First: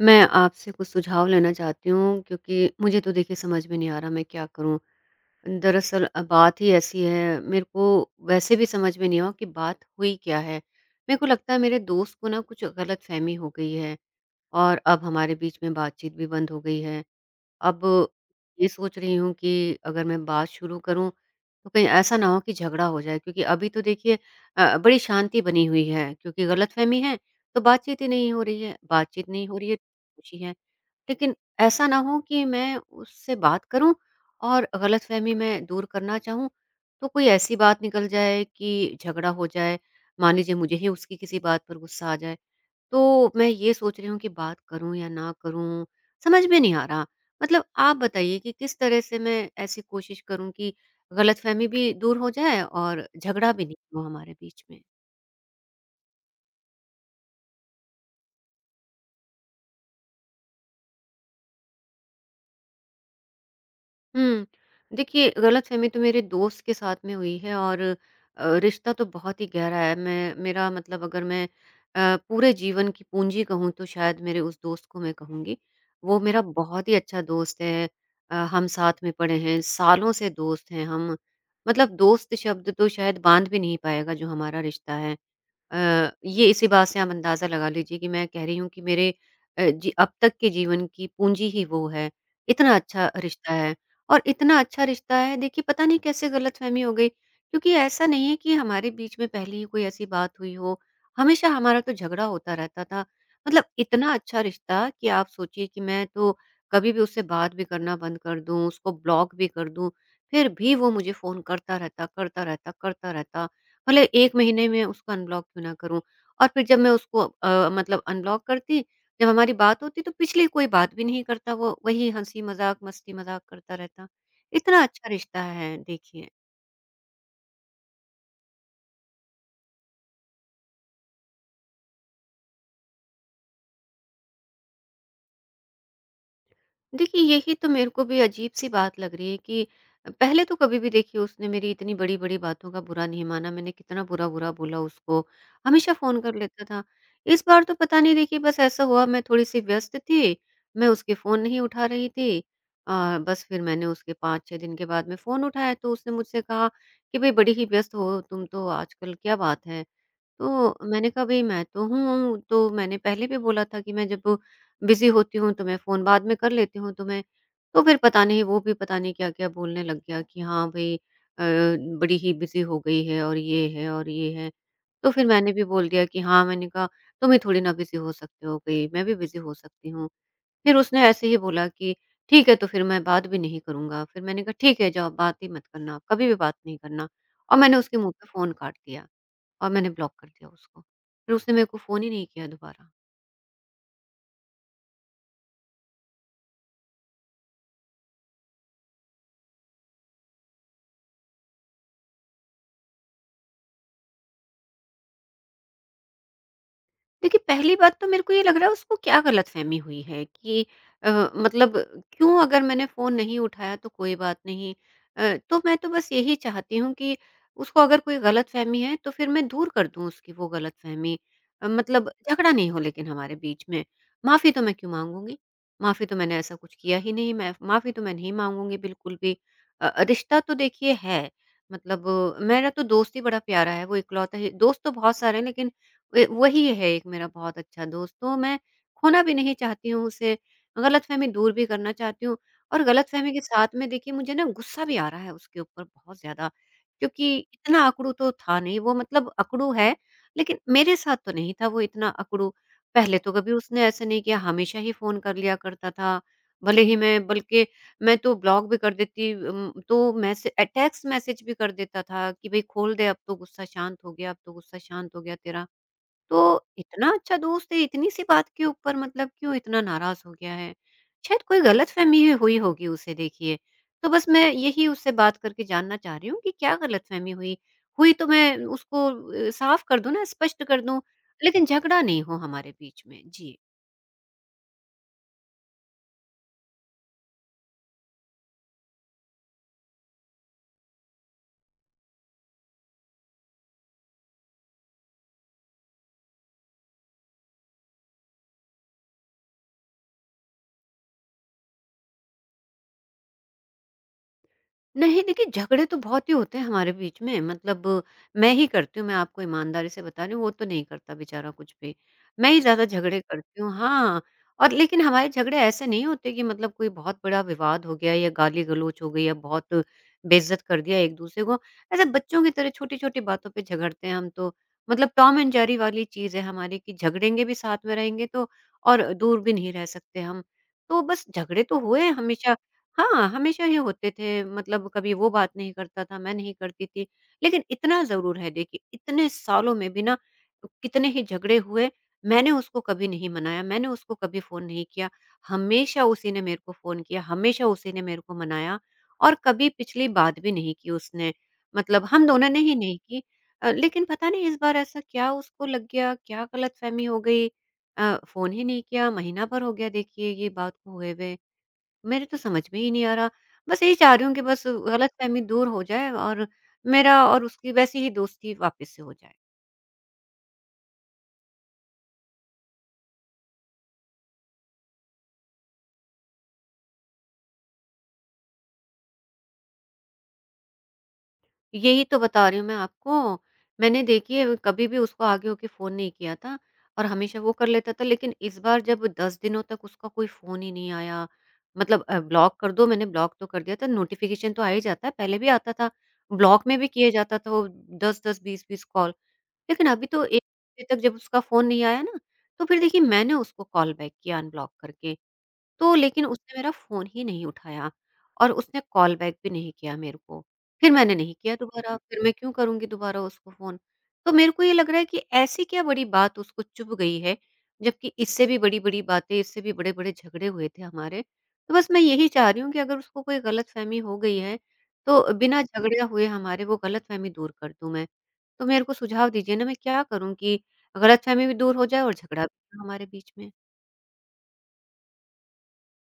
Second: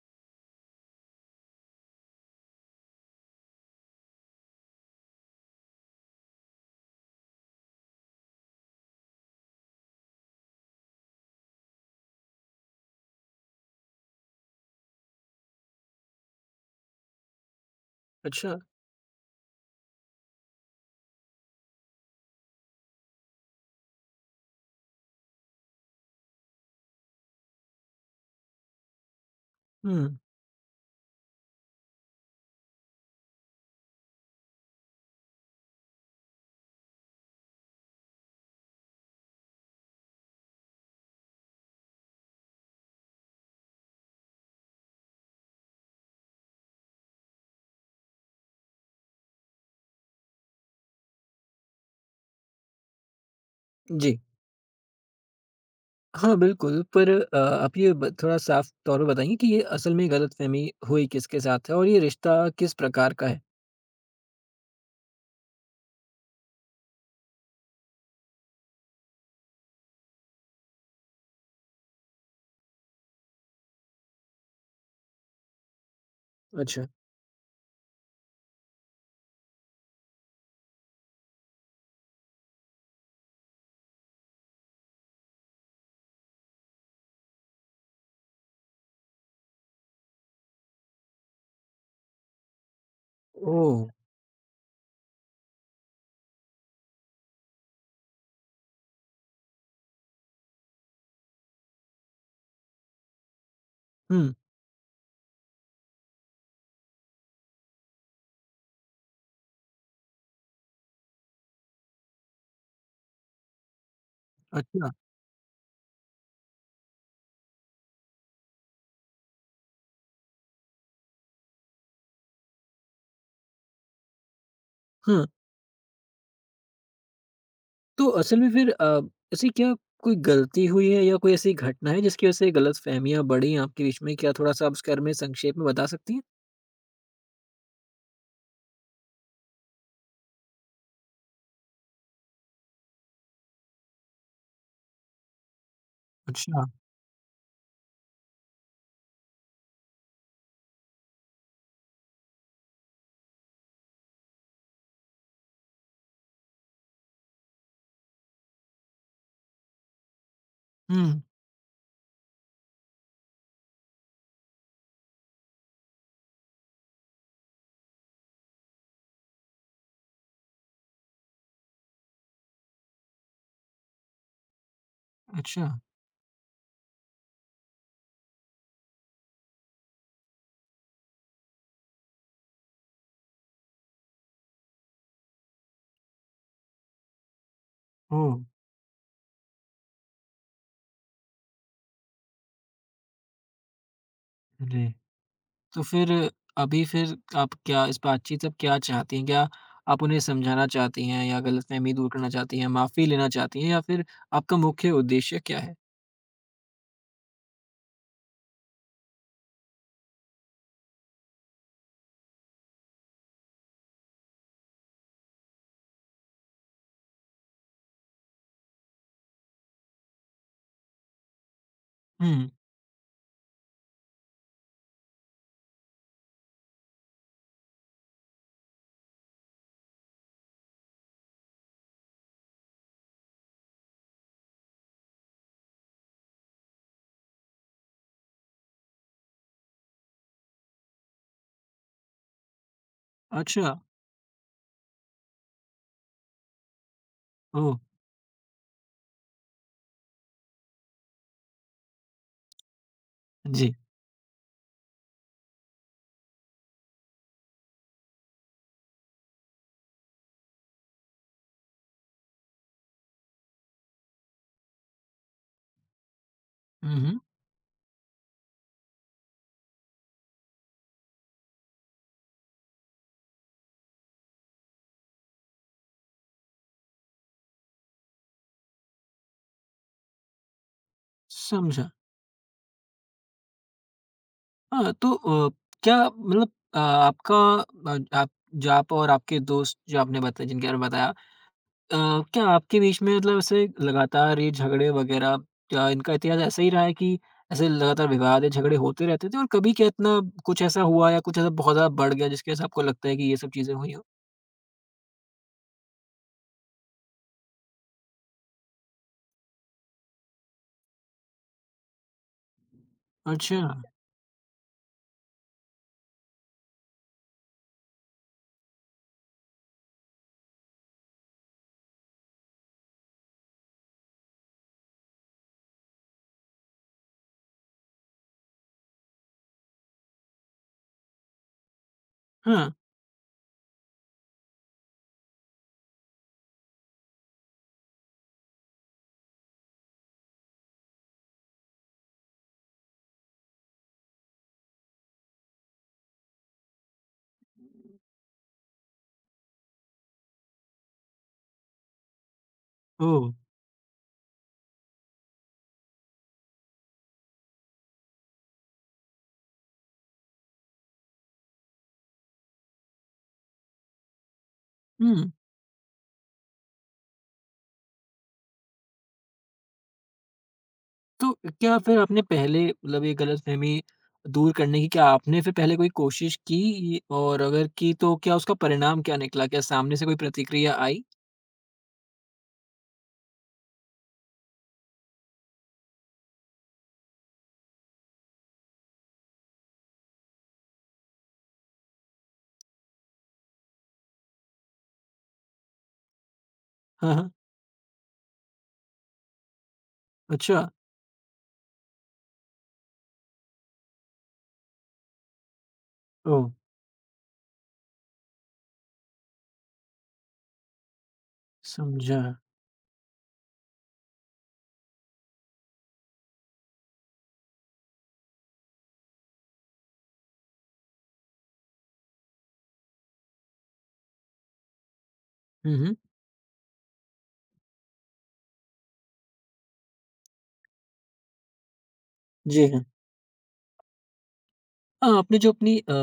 मैं आपसे कुछ सुझाव लेना चाहती हूँ क्योंकि मुझे तो देखिए समझ में नहीं आ रहा मैं क्या करूँ। दरअसल बात ही ऐसी है, मेरे को वैसे भी समझ में नहीं आ रहा कि बात हुई क्या है। मेरे को लगता है मेरे दोस्त को ना कुछ गलतफ़हमी हो गई है और अब हमारे बीच में बातचीत भी बंद हो गई है। अब अच्छा। ये सोच रही हूँ कि अगर मैं बात शुरू करूँ तो कहीं ऐसा ना हो कि झगड़ा हो जाए, क्योंकि अभी तो देखिए बड़ी शांति बनी हुई है। क्योंकि गलतफ़हमी है तो बातचीत ही नहीं हो रही है, बातचीत नहीं हो रही है तो हुँ। खुशी है। लेकिन ऐसा ना हो कि मैं उससे बात करूं और गलतफहमी मैं दूर करना चाहूं तो कोई ऐसी बात निकल जाए कि झगड़ा हो जाए। मान लीजिए मुझे ही उसकी किसी बात पर गुस्सा आ जाए, तो मैं ये सोच रही हूँ कि बात करूं या ना करूं, समझ में नहीं आ रहा। मतलब आप बताइए कि किस तरह से मैं ऐसी कोशिश करूं कि गलतफहमी भी दूर हो जाए और झगड़ा भी नहीं हो जी। हमारे बीच में। हाँ, बिल्कुल, पर आप ये ब थोड़ा साफ तौर पे बताएँगे कि ये असल में गलतफ़हमी हुई किसके साथ है और ये रिश्ता किस प्रकार का है? हुँ। देखिए, गलतफ़हमी तो मेरे दोस्त के साथ में हुई है, और रिश्ता तो बहुत ही गहरा है। मैं, मेरा मतलब, अगर मैं पूरे जीवन की पूँजी कहूँ तो शायद मेरे उस दोस्त को मैं कहूँगी। वो मेरा अच्छा। बहुत ही अच्छा दोस्त है। हम साथ में पढ़े हैं, सालों से दोस्त हैं हम। मतलब दोस्त शब्द तो शायद बाँध भी नहीं पाएगा जो हमारा रिश्ता है। ये इसी बात से आप अंदाज़ा लगा लीजिए कि मैं कह रही हूँ कि मेरे जी अब तक के जीवन की पूँजी ही वो है। इतना अच्छा रिश्ता है। ओह! और इतना अच्छा रिश्ता है, देखिए पता नहीं कैसे गलतफ़हमी हो गई, क्योंकि ऐसा नहीं है कि हमारे बीच में पहले ही कोई ऐसी बात हुई हो। हमेशा हमारा तो झगड़ा होता रहता था। मतलब इतना हुँ। अच्छा रिश्ता कि आप सोचिए कि मैं तो कभी भी उससे बात भी करना बंद कर दूँ, उसको ब्लॉक भी कर दूँ, फिर भी वो मुझे फ़ोन करता रहता, करता रहता, करता रहता। भले 1 महीने में अच्छा। उसको अनब्लॉक क्यों ना करूँ। और फिर जब मैं उसको मतलब अनब्लॉक करती, जब हमारी बात होती तो पिछली कोई बात भी नहीं करता वो, वही हँसी-मज़ाक, मस्ती-मज़ाक करता रहता। इतना अच्छा हाँ, रिश्ता है, देखिए। तो असल में फिर ऐसी क्या कोई गलती हुई है या कोई ऐसी घटना है जिसकी वजह से गलतफ़हमियाँ बढ़ी हैं आपके बीच में? क्या थोड़ा-सा आप उसके बारे में संक्षेप में बता सकती हैं? देखिए, यही तो मेरे को भी अजीब-सी बात लग रही है कि पहले तो कभी भी देखिए उसने मेरी इतनी बड़ी-बड़ी बातों का बुरा नहीं माना, मैंने कितना बुरा-बुरा बोला उसको, हमेशा फ़ोन कर लेता अच्छा। था। इस बार तो पता नहीं, देखिए बस ऐसा हुआ, मैं थोड़ी-सी व्यस्त थी, मैं उसके फ़ोन नहीं उठा रही थी। बस फिर मैंने उसके 5-6 दिन के बाद में फ़ोन उठाया तो उसने मुझसे कहा कि, "भई बड़ी ही व्यस्त हो तुम तो आजकल, क्या बात है?" तो मैंने हुँ। कहा, भई मैं तो हूँ, तो मैंने पहले भी बोला था कि मैं जब बिज़ी होती हूँ तो मैं फ़ोन बाद में कर लेती हूँ तुम्हें। तो फिर पता नहीं वो भी पता नहीं क्या-क्या बोलने लग गया कि हाँ भई बड़ी ही बिज़ी हो गई है, और ये है, और ये है। तो फिर मैंने भी अच्छा। बोल दिया कि हाँ, मैंने कहा तुम ही थोड़ी ना बिज़ी हो सकते हो कोई, मैं भी बिज़ी हो सकती हूँ। फिर उसने ऐसे ही बोला कि ठीक है तो फिर मैं बात भी नहीं करूँगा। फिर मैंने कहा ठीक है जाओ बात ही मत करना, कभी भी बात नहीं करना। और मैंने उसके मुँह पे ओह! फ़ोन काट दिया। और मैंने ब्लॉक कर दिया उसको। फिर उसने मेरे को फ़ोन ही नहीं किया दोबारा। जी। तो फिर अभी फिर आप क्या इस बातचीत से आप क्या चाहती हैं? क्या आप उन्हें समझाना चाहती हैं या गलतफ़हमी दूर करना चाहती हैं, माफ़ी लेना चाहती हैं या फिर आपका मुख्य उद्देश्य क्या है? देखिए, पहली बात तो मेरे को ये लग रहा है उसको क्या गलतफ़हमी हुई है कि अ, मतलब क्यों, अगर मैंने फ़ोन नहीं उठाया तो कोई बात नहीं। तो मैं तो बस यही चाहती हूँ कि उसको अगर कोई गलतफ़हमी है तो फिर मैं दूर कर दूँ उसकी वो गलतफ़हमी। मतलब झगड़ा हुँ। नहीं हो लेकिन हमारे बीच में। माफ़ी तो मैं क्यों माँगूँगी? माफ़ी तो मैंने ऐसा कुछ किया ही नहीं, मैं माफ़ी तो मैं नहीं माँगूँगी बिल्कुल भी। रिश्ता तो देखिए है, मतलब मेरा तो दोस्त ही बड़ा प्यारा है, वो इकलौता ही दोस्त, तो बहुत सारे हैं लेकिन वे वही है एक मेरा बहुत अच्छा दोस्त। तो मैं खोना भी नहीं चाहती हूँ उसे, गलतफ़हमी दूर भी करना चाहती हूँ, और गलतफ़हमी के साथ अच्छा। में देखिए मुझे ना गुस्सा भी आ रहा है उसके ऊपर बहुत ज़्यादा, क्योंकि ओह! इतना अकड़ू तो था नहीं वो, मतलब अकड़ू है, लेकिन मेरे साथ तो नहीं था वो इतना अकड़ू। पहले तो कभी जी। उसने ऐसा नहीं किया, हमेशा ही फ़ोन कर लिया करता था, भले ही मैं, बल्कि मैं तो ब्लॉक भी कर देती तो टेक्स्ट मैसेज भी कर देता था कि भई खोल दे, अब तो गुस्सा शांत हो गया, अब तो गुस्सा शांत हो गया तेरा। तो हुँ, इतना हुँ, अच्छा दोस्त है, इतनी सी बात के ऊपर मतलब क्यों इतना नाराज़ हो गया है? शायद कोई गलतफ़हमी हुई होगी उसे, देखिए। तो बस मैं यही उससे बात करके जानना चाह रही हूँ कि क्या गलतफ़हमी हुई? हुई तो मैं उसको साफ़ कर दूँ ना, स्पष्ट कर दूँ, लेकिन समझा। झगड़ा नहीं हो हमारे बीच में। जी। हाँ, तो अ, क्या मतलब आप जो आप और आपके दोस्त जो आपने बताया जिनके बारे में बताया, अ, क्या आपके बीच में मतलब ऐसे लगातार ये झगड़े वगैरह, क्या इनका इतिहास ऐसा ही रहा है कि ऐसे लगातार विवाद या झगड़े होते रहते थे और कभी क्या इतना कुछ ऐसा हुआ या कुछ ऐसा बहुत ज़्यादा बढ़ गया जिसकी वजह से आपको लगता है कि ये सब चीज़ें हुई हों? नहीं देखिए, झगड़े तो बहुत ही होते हैं हमारे बीच में, मतलब मैं ही करती हूँ, मैं आपको ईमानदारी से बता रही हूँ, वो तो नहीं करता बेचारा कुछ भी, मैं ही ज्यादा झगड़े करती अच्छा। हूँ, हाँ। और लेकिन हमारे झगड़े ऐसे नहीं होते कि मतलब कोई बहुत बड़ा विवाद हो गया या गाली गलौज हो गई या बहुत बेइज्जत कर दिया एक दूसरे को। ऐसे बच्चों की तरह छोटी छोटी बातों पे झगड़ते हैं हम तो, मतलब टॉम एंड जेरी वाली चीज है हमारी कि झगड़ेंगे भी, साथ में रहेंगे तो, और दूर भी नहीं रह सकते हम। तो बस झगड़े तो हुए हैं हमेशा। हाँ। हाँ, हमेशा ही होते थे, मतलब कभी वो बात नहीं करता था, मैं नहीं करती थी। लेकिन इतना ज़रूर है देखिए, इतने सालों में भी ना कितने ही झगड़े हुए, मैंने उसको कभी नहीं मनाया, मैंने उसको कभी फ़ोन नहीं किया। हमेशा उसी ने मेरे को फ़ोन किया, हमेशा उसी ने मेरे को मनाया, और कभी पिछली बात भी नहीं की उसने, मतलब हम दोनों ने ही नहीं की। ओह! लेकिन पता नहीं इस बार ऐसा क्या उसको लग गया, क्या गलतफ़हमी हो गई, फ़ोन ही नहीं किया, महीना भर हो गया देखिए ये बात को हुए हुए। मेरे तो समझ में ही नहीं आ रहा। बस यही चाह रही हूँ कि बस हुँ। गलतफ़हमी दूर हो जाए, और मेरा और उसकी वैसी ही दोस्ती वापस से हो जाए। तो क्या फिर आपने पहले मतलब ये गलतफ़हमी दूर करने की क्या आपने फिर पहले कोई कोशिश की? और अगर की तो क्या उसका परिणाम क्या निकला? क्या सामने से कोई प्रतिक्रिया आई? यही तो बता रही हूँ मैं आपको। मैंने देखिए कभी भी उसको आगे होके फ़ोन नहीं किया था, और हमेशा वो कर लेता था, लेकिन इस बार जब 10 दिनों तक उसका कोई फ़ोन ही नहीं आया, मतलब ब्लॉक कर दो, मैंने ब्लॉक तो कर दिया था, नोटिफ़िकेशन तो आ ही जाता है, पहले भी आता था। ब्लॉक में भी किया हाँ। जाता था वो 10-10 20-20 कॉल। लेकिन अभी तो 1 अच्छा। बजे तक जब उसका फ़ोन नहीं आया ना, तो फिर देखिए मैंने उसको कॉल बैक किया अनब्लॉक करके। तो लेकिन ओह! उसने मेरा फ़ोन ही नहीं उठाया, और उसने कॉल बैक भी नहीं किया मेरे को। फिर मैंने नहीं किया दोबारा, फिर समझा। मैं क्यों करूँगी दोबारा उसको फ़ोन? तो मेरे को ये लग रहा है कि ऐसी क्या बड़ी बात उसको चुभ गई है, जबकि इससे भी बड़ी-बड़ी बातें, इससे भी बड़े-बड़े झगड़े हुए थे हमारे। तो बस मैं यही चाह रही हूँ कि अगर उसको कोई गलतफ़हमी हो गई है, तो बिना हुँ। झगड़े हुए हमारे वो गलतफ़हमी दूर कर दूँ मैं। तो मेरे को सुझाव दीजिए ना मैं क्या करूँ कि गलतफ़हमी भी दूर हो जाए और झगड़ा जी। भी ना हाँ। हमारे बीच में? हाँ, आपने जो अपनी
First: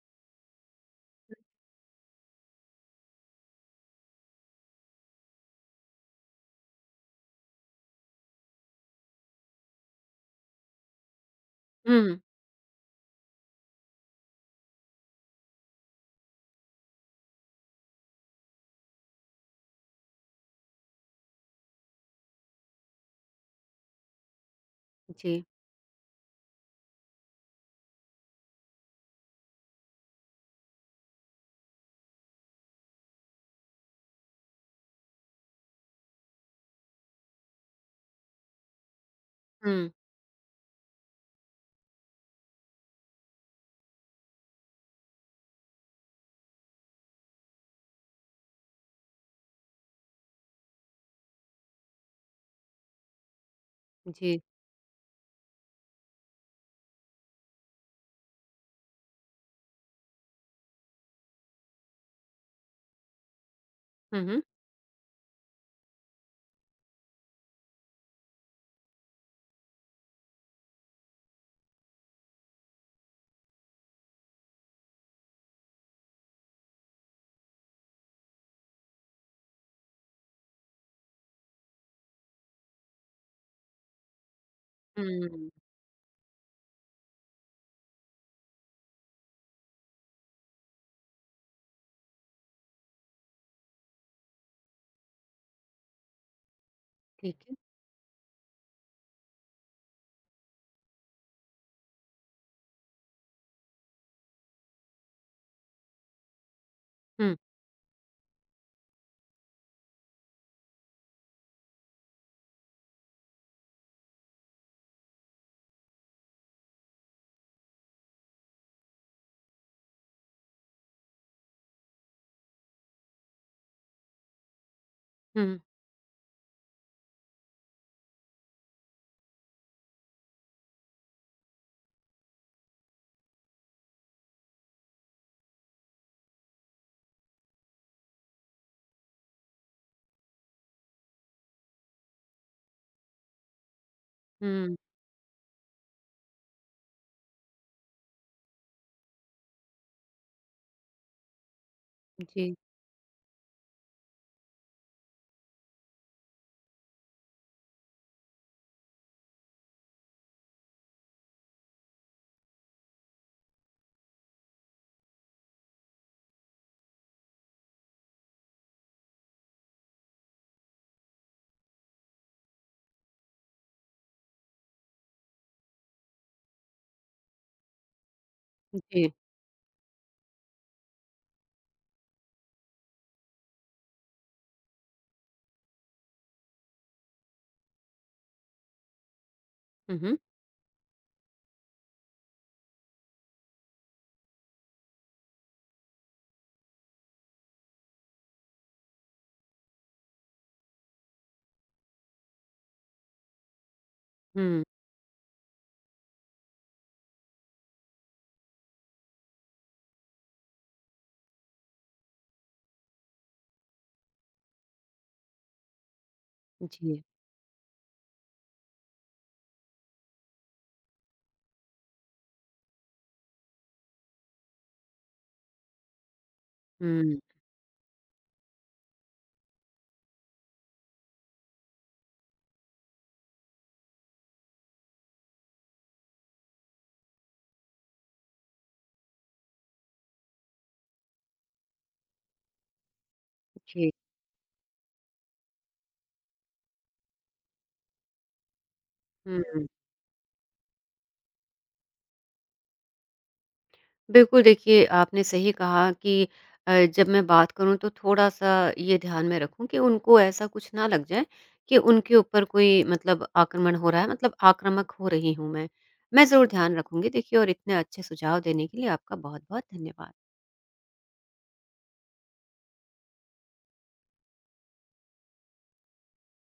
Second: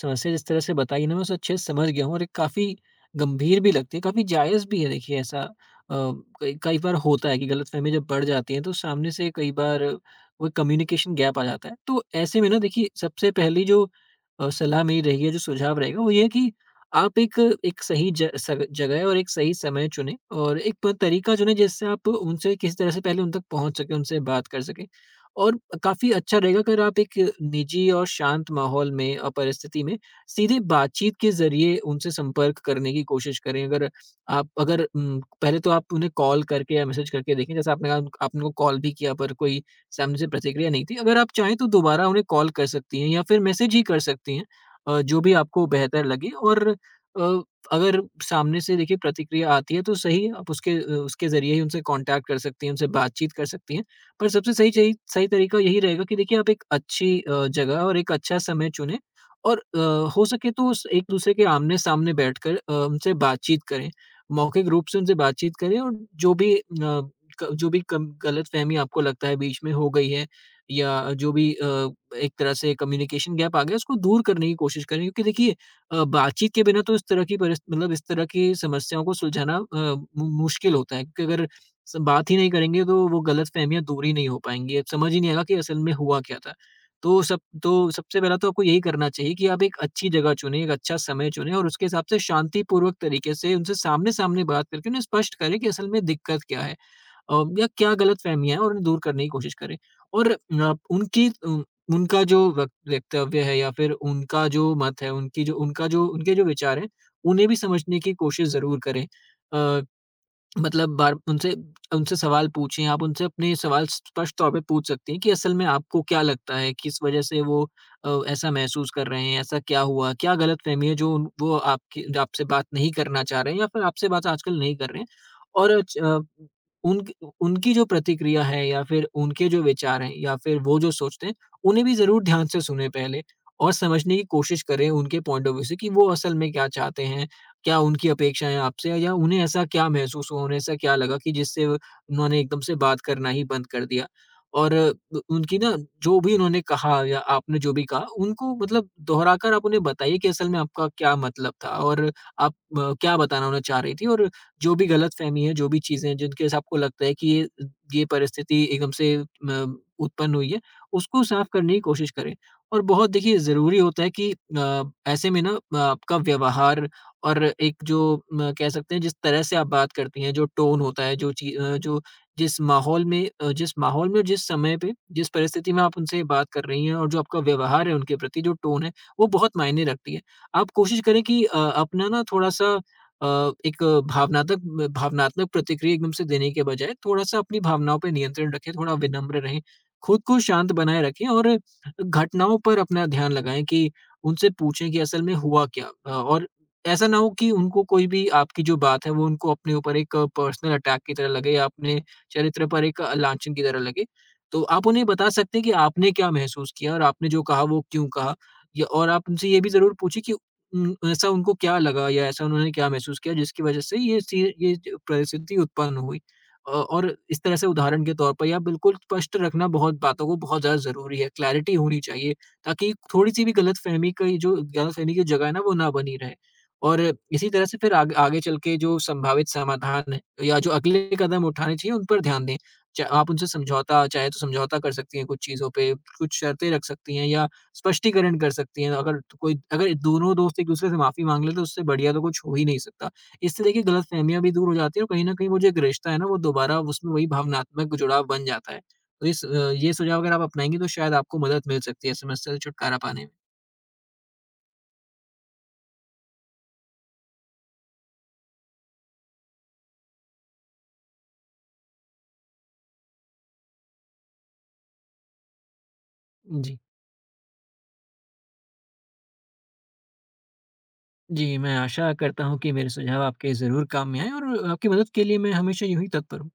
समस्या जिस तरह से बताई ना, मैं उसे अच्छे से समझ गया हूँ, और ये काफ़ी गंभीर भी लगती है, काफ़ी जायज़ भी है। देखिए, ऐसा कई कई बार होता है कि गलतफ़हमी जब बढ़ जाती है तो सामने से कई बार वो कम्युनिकेशन गैप आ जाता है। तो हुँ, ऐसे में ना देखिए, सबसे पहली जो सलाह मेरी रहेगी या जो सुझाव रहेगा वो ये है कि आप एक एक सही ज सग जगह और एक सही समय चुनें, और एक प तरीका चुनें जिससे आप उनसे किसी तरह से पहले उन तक पहुँच सकें, उनसे बात कर सकें। जी। और काफ़ी अच्छा रहेगा अगर आप एक निजी और शांत माहौल में, परिस्थिति में सीधे बातचीत के ज़रिए उनसे संपर्क करने की कोशिश करें। अगर आप अगर उम, पहले तो आप उन्हें कॉल करके या मैसेज करके देखें, जैसे आपने कहा आपने उनको कॉल भी किया पर कोई हुँ। सामने से प्रतिक्रिया नहीं थी। अगर आप चाहें तो दोबारा उन्हें कॉल कर सकती हैं या फिर मैसेज ही कर सकती हैं, जो भी आपको बेहतर लगे। और अगर सामने से देखिए प्रतिक्रिया आती है तो सही, आप उसके ज़रिए ही उनसे कॉन्टैक्ट कर सकती हैं, उनसे बातचीत कर सकती हैं। पर जी। सबसे सही चही सही तरीका यही रहेगा कि देखिए आप एक अच्छी जगह और एक अच्छा समय चुनें, और हो सके तो उस एक-दूसरे के आमने-सामने बैठकर उनसे बातचीत करें। हुँ, हुँ। मौखिक रूप से उनसे बातचीत करें, और जो भी अ, क जो भी कम गलतफ़हमी आपको लगता है बीच में हो गई है, या जो भी एक तरह से कम्युनिकेशन गैप आ गया है, उसको दूर करने की कोशिश करें। क्योंकि देखिए बातचीत के बिना तो इस तरह की परिस मतलब इस तरह की समस्याओं को सुलझाना अ, मु मुश्किल होता है। क्योंकि अगर स बात ही नहीं करेंगे तो वो गलतफ़हमियाँ दूर ही नहीं हो पाएँगी। अब समझ ही नहीं आएगा हुँ, कि असल में हुआ क्या था। तो सब तो सबसे पहला तो आपको यही करना चाहिए कि आप एक अच्छी जगह चुनें, एक अच्छा समय चुनें, और उसके हिसाब से शांतिपूर्वक तरीके से उनसे सामने-सामने बात करके उन्हें स्पष्ट करें कि असल में दिक्कत क्या है, ठीक है। या क्या गलतफ़हमियाँ हैं, और उन्हें दूर करने की कोशिश करें। और उनकी उनका जो वक वक्तव्य है या फिर उनका जो मत है, उनकी जो उनका जो उनके जो विचार हैं, हुँ, उन्हें भी समझने की कोशिश ज़रूर करें। अ मतलब बार उनसे उनसे सवाल पूछें। आप उनसे अपने सवाल स्पष्ट तौर पे पूछ सकती हैं कि असल में आपको क्या लगता है, किस वजह से वो ऐसा महसूस कर रहे हैं, ऐसा क्या हुआ? क्या गलतफ़हमी है जो उन वो आपकी जो आपसे बात नहीं करना चाह रहे हैं या फिर आपसे बात आजकल नहीं कर रहे हैं? हुँ, और अ, च अ, उनक उनकी जो प्रतिक्रिया है या फिर उनके जो विचार हैं या फिर वो जो सोचते हैं, उन्हें भी ज़रूर ध्यान से सुनें पहले, और समझने की कोशिश करें उनके पॉइंट ऑफ व्यू से कि वो असल में क्या चाहते हैं, क्या उनकी अपेक्षाएँ हैं आपसे, या उन्हें ऐसा क्या महसूस हुआ, उन्हें ऐसा क्या लगा कि जिससे वो- उन्होंने एकदम से बात करना ही बंद कर दिया? और हुँ। अ, उ उनकी ना, जो भी उन्होंने कहा या आपने जो भी कहा उनको, मतलब दोहराकर आप उन्हें बताइए कि असल में आपका क्या मतलब था, और जी, आप क्या बताना उन्हें चाह रही थी, और जो भी गलतफ़हमी है, जो भी चीज़ें हैं जिनके से आपको लगता है कि ये परिस्थिति एकदम से म उत्पन्न हुई है, उसको साफ़ करने की कोशिश करें। और बहुत देखिए ज़रूरी होता है कि ऐसे में ना आपका व्यवहार, और एक जो म कह सकते हैं जिस तरह से आप बात करती हैं, जो टोन होता है, जो ची अ, जो जिस माहौल में और जिस समय पे, जिस परिस्थिति में आप उनसे बात कर रही हैं, और जो आपका व्यवहार है उनके प्रति, जो टोन है, जी। वो बहुत मायने रखती है। आप कोशिश करें कि अपना ना थोड़ा-सा अ, एक भावनात्मक भावनात्मक प्रतिक्रिया एकदम से देने के बजाय थोड़ा-सा अपनी भावनाओं पे नियंत्रण रखें, थोड़ा विनम्र रहें, हुँ, हुँ। खुद को शांत बनाए रखें, और घटनाओं पर अपना ध्यान लगाएँ कि उनसे पूछें कि असल में हुआ क्या? और ऐसा ना हो कि उनको कोई भी आपकी जो बात है वो उनको अपने ऊपर एक पर्सनल अटैक की तरह लगे या अपने चरित्र पर एक लांछन की तरह लगे। हुँ, तो आप उन्हें बता सकते हैं कि आपने क्या महसूस किया और आपने जो कहा वो क्यों कहा? या और आप उनसे ये भी ज़रूर पूछिए कि ऐसा उनको क्या लगा या ऐसा उन्होंने क्या महसूस किया जिसकी वज़ह से ये जो परिस्थिति उत्पन्न हुई? जी। और इस तरह से उदाहरण के तौर पर या बिल्कुल स्पष्ट रखना बहुत बातों को बहुत ज़्यादा ज़रूरी है, क्लैरिटी होनी चाहिए ताकि थोड़ी-सी भी गलतफ़हमी का, ये जो गलतफ़हमी की जगह है ना, वो ना बनी रहे। और हुँ, इसी तरह से फिर आग आगे चल के जो संभावित समाधान है या जो अगले कदम उठाने चाहिए उन पर ध्यान दें। च आप उनसे समझौता चाहे तो समझौता कर सकती हैं कुछ चीज़ों पे, कुछ शर्तें रख सकती हैं या स्पष्टीकरण कर सकती हैं। अगर तो कोई अगर दोनों दोस्त एक-दूसरे से माफ़ी माँग लें तो उससे बढ़िया तो कुछ हो ही नहीं सकता। इससे देखिए जी। गलतफ़हमियाँ भी दूर हो जाती हैं, और कहीं न कहीं वो जो एक रिश्ता है ना, वो दोबारा उसमें वही भावनात्मक जुड़ाव बन जाता है। तो हुँ। ये सुझाव अगर आप अपनाएँगी तो शायद आपको मदद मिल सकती है इस समस्या से छुटकारा पाने बिल्कुल, देखिए आपने सही कहा कि जब मैं बात करूँ तो थोड़ा-सा ये ध्यान में रखूँ कि उनको ऐसा कुछ ना लग जाए कि उनके ऊपर कोई, मतलब आक्रमण हो रहा है, मतलब आक्रामक हो रही हूँ मैं। मैं ज़रूर में। ध्यान जी। रखूँगी देखिए, और इतने अच्छे सुझाव देने के लिए आपका बहुत-बहुत धन्यवाद। जी, मैं आशा करता हूँ कि मेरे सुझाव आपके ज़रूर काम में आएँ, और आपकी मदद के लिए मैं हमेशा यूँ ही तत्पर हूँ।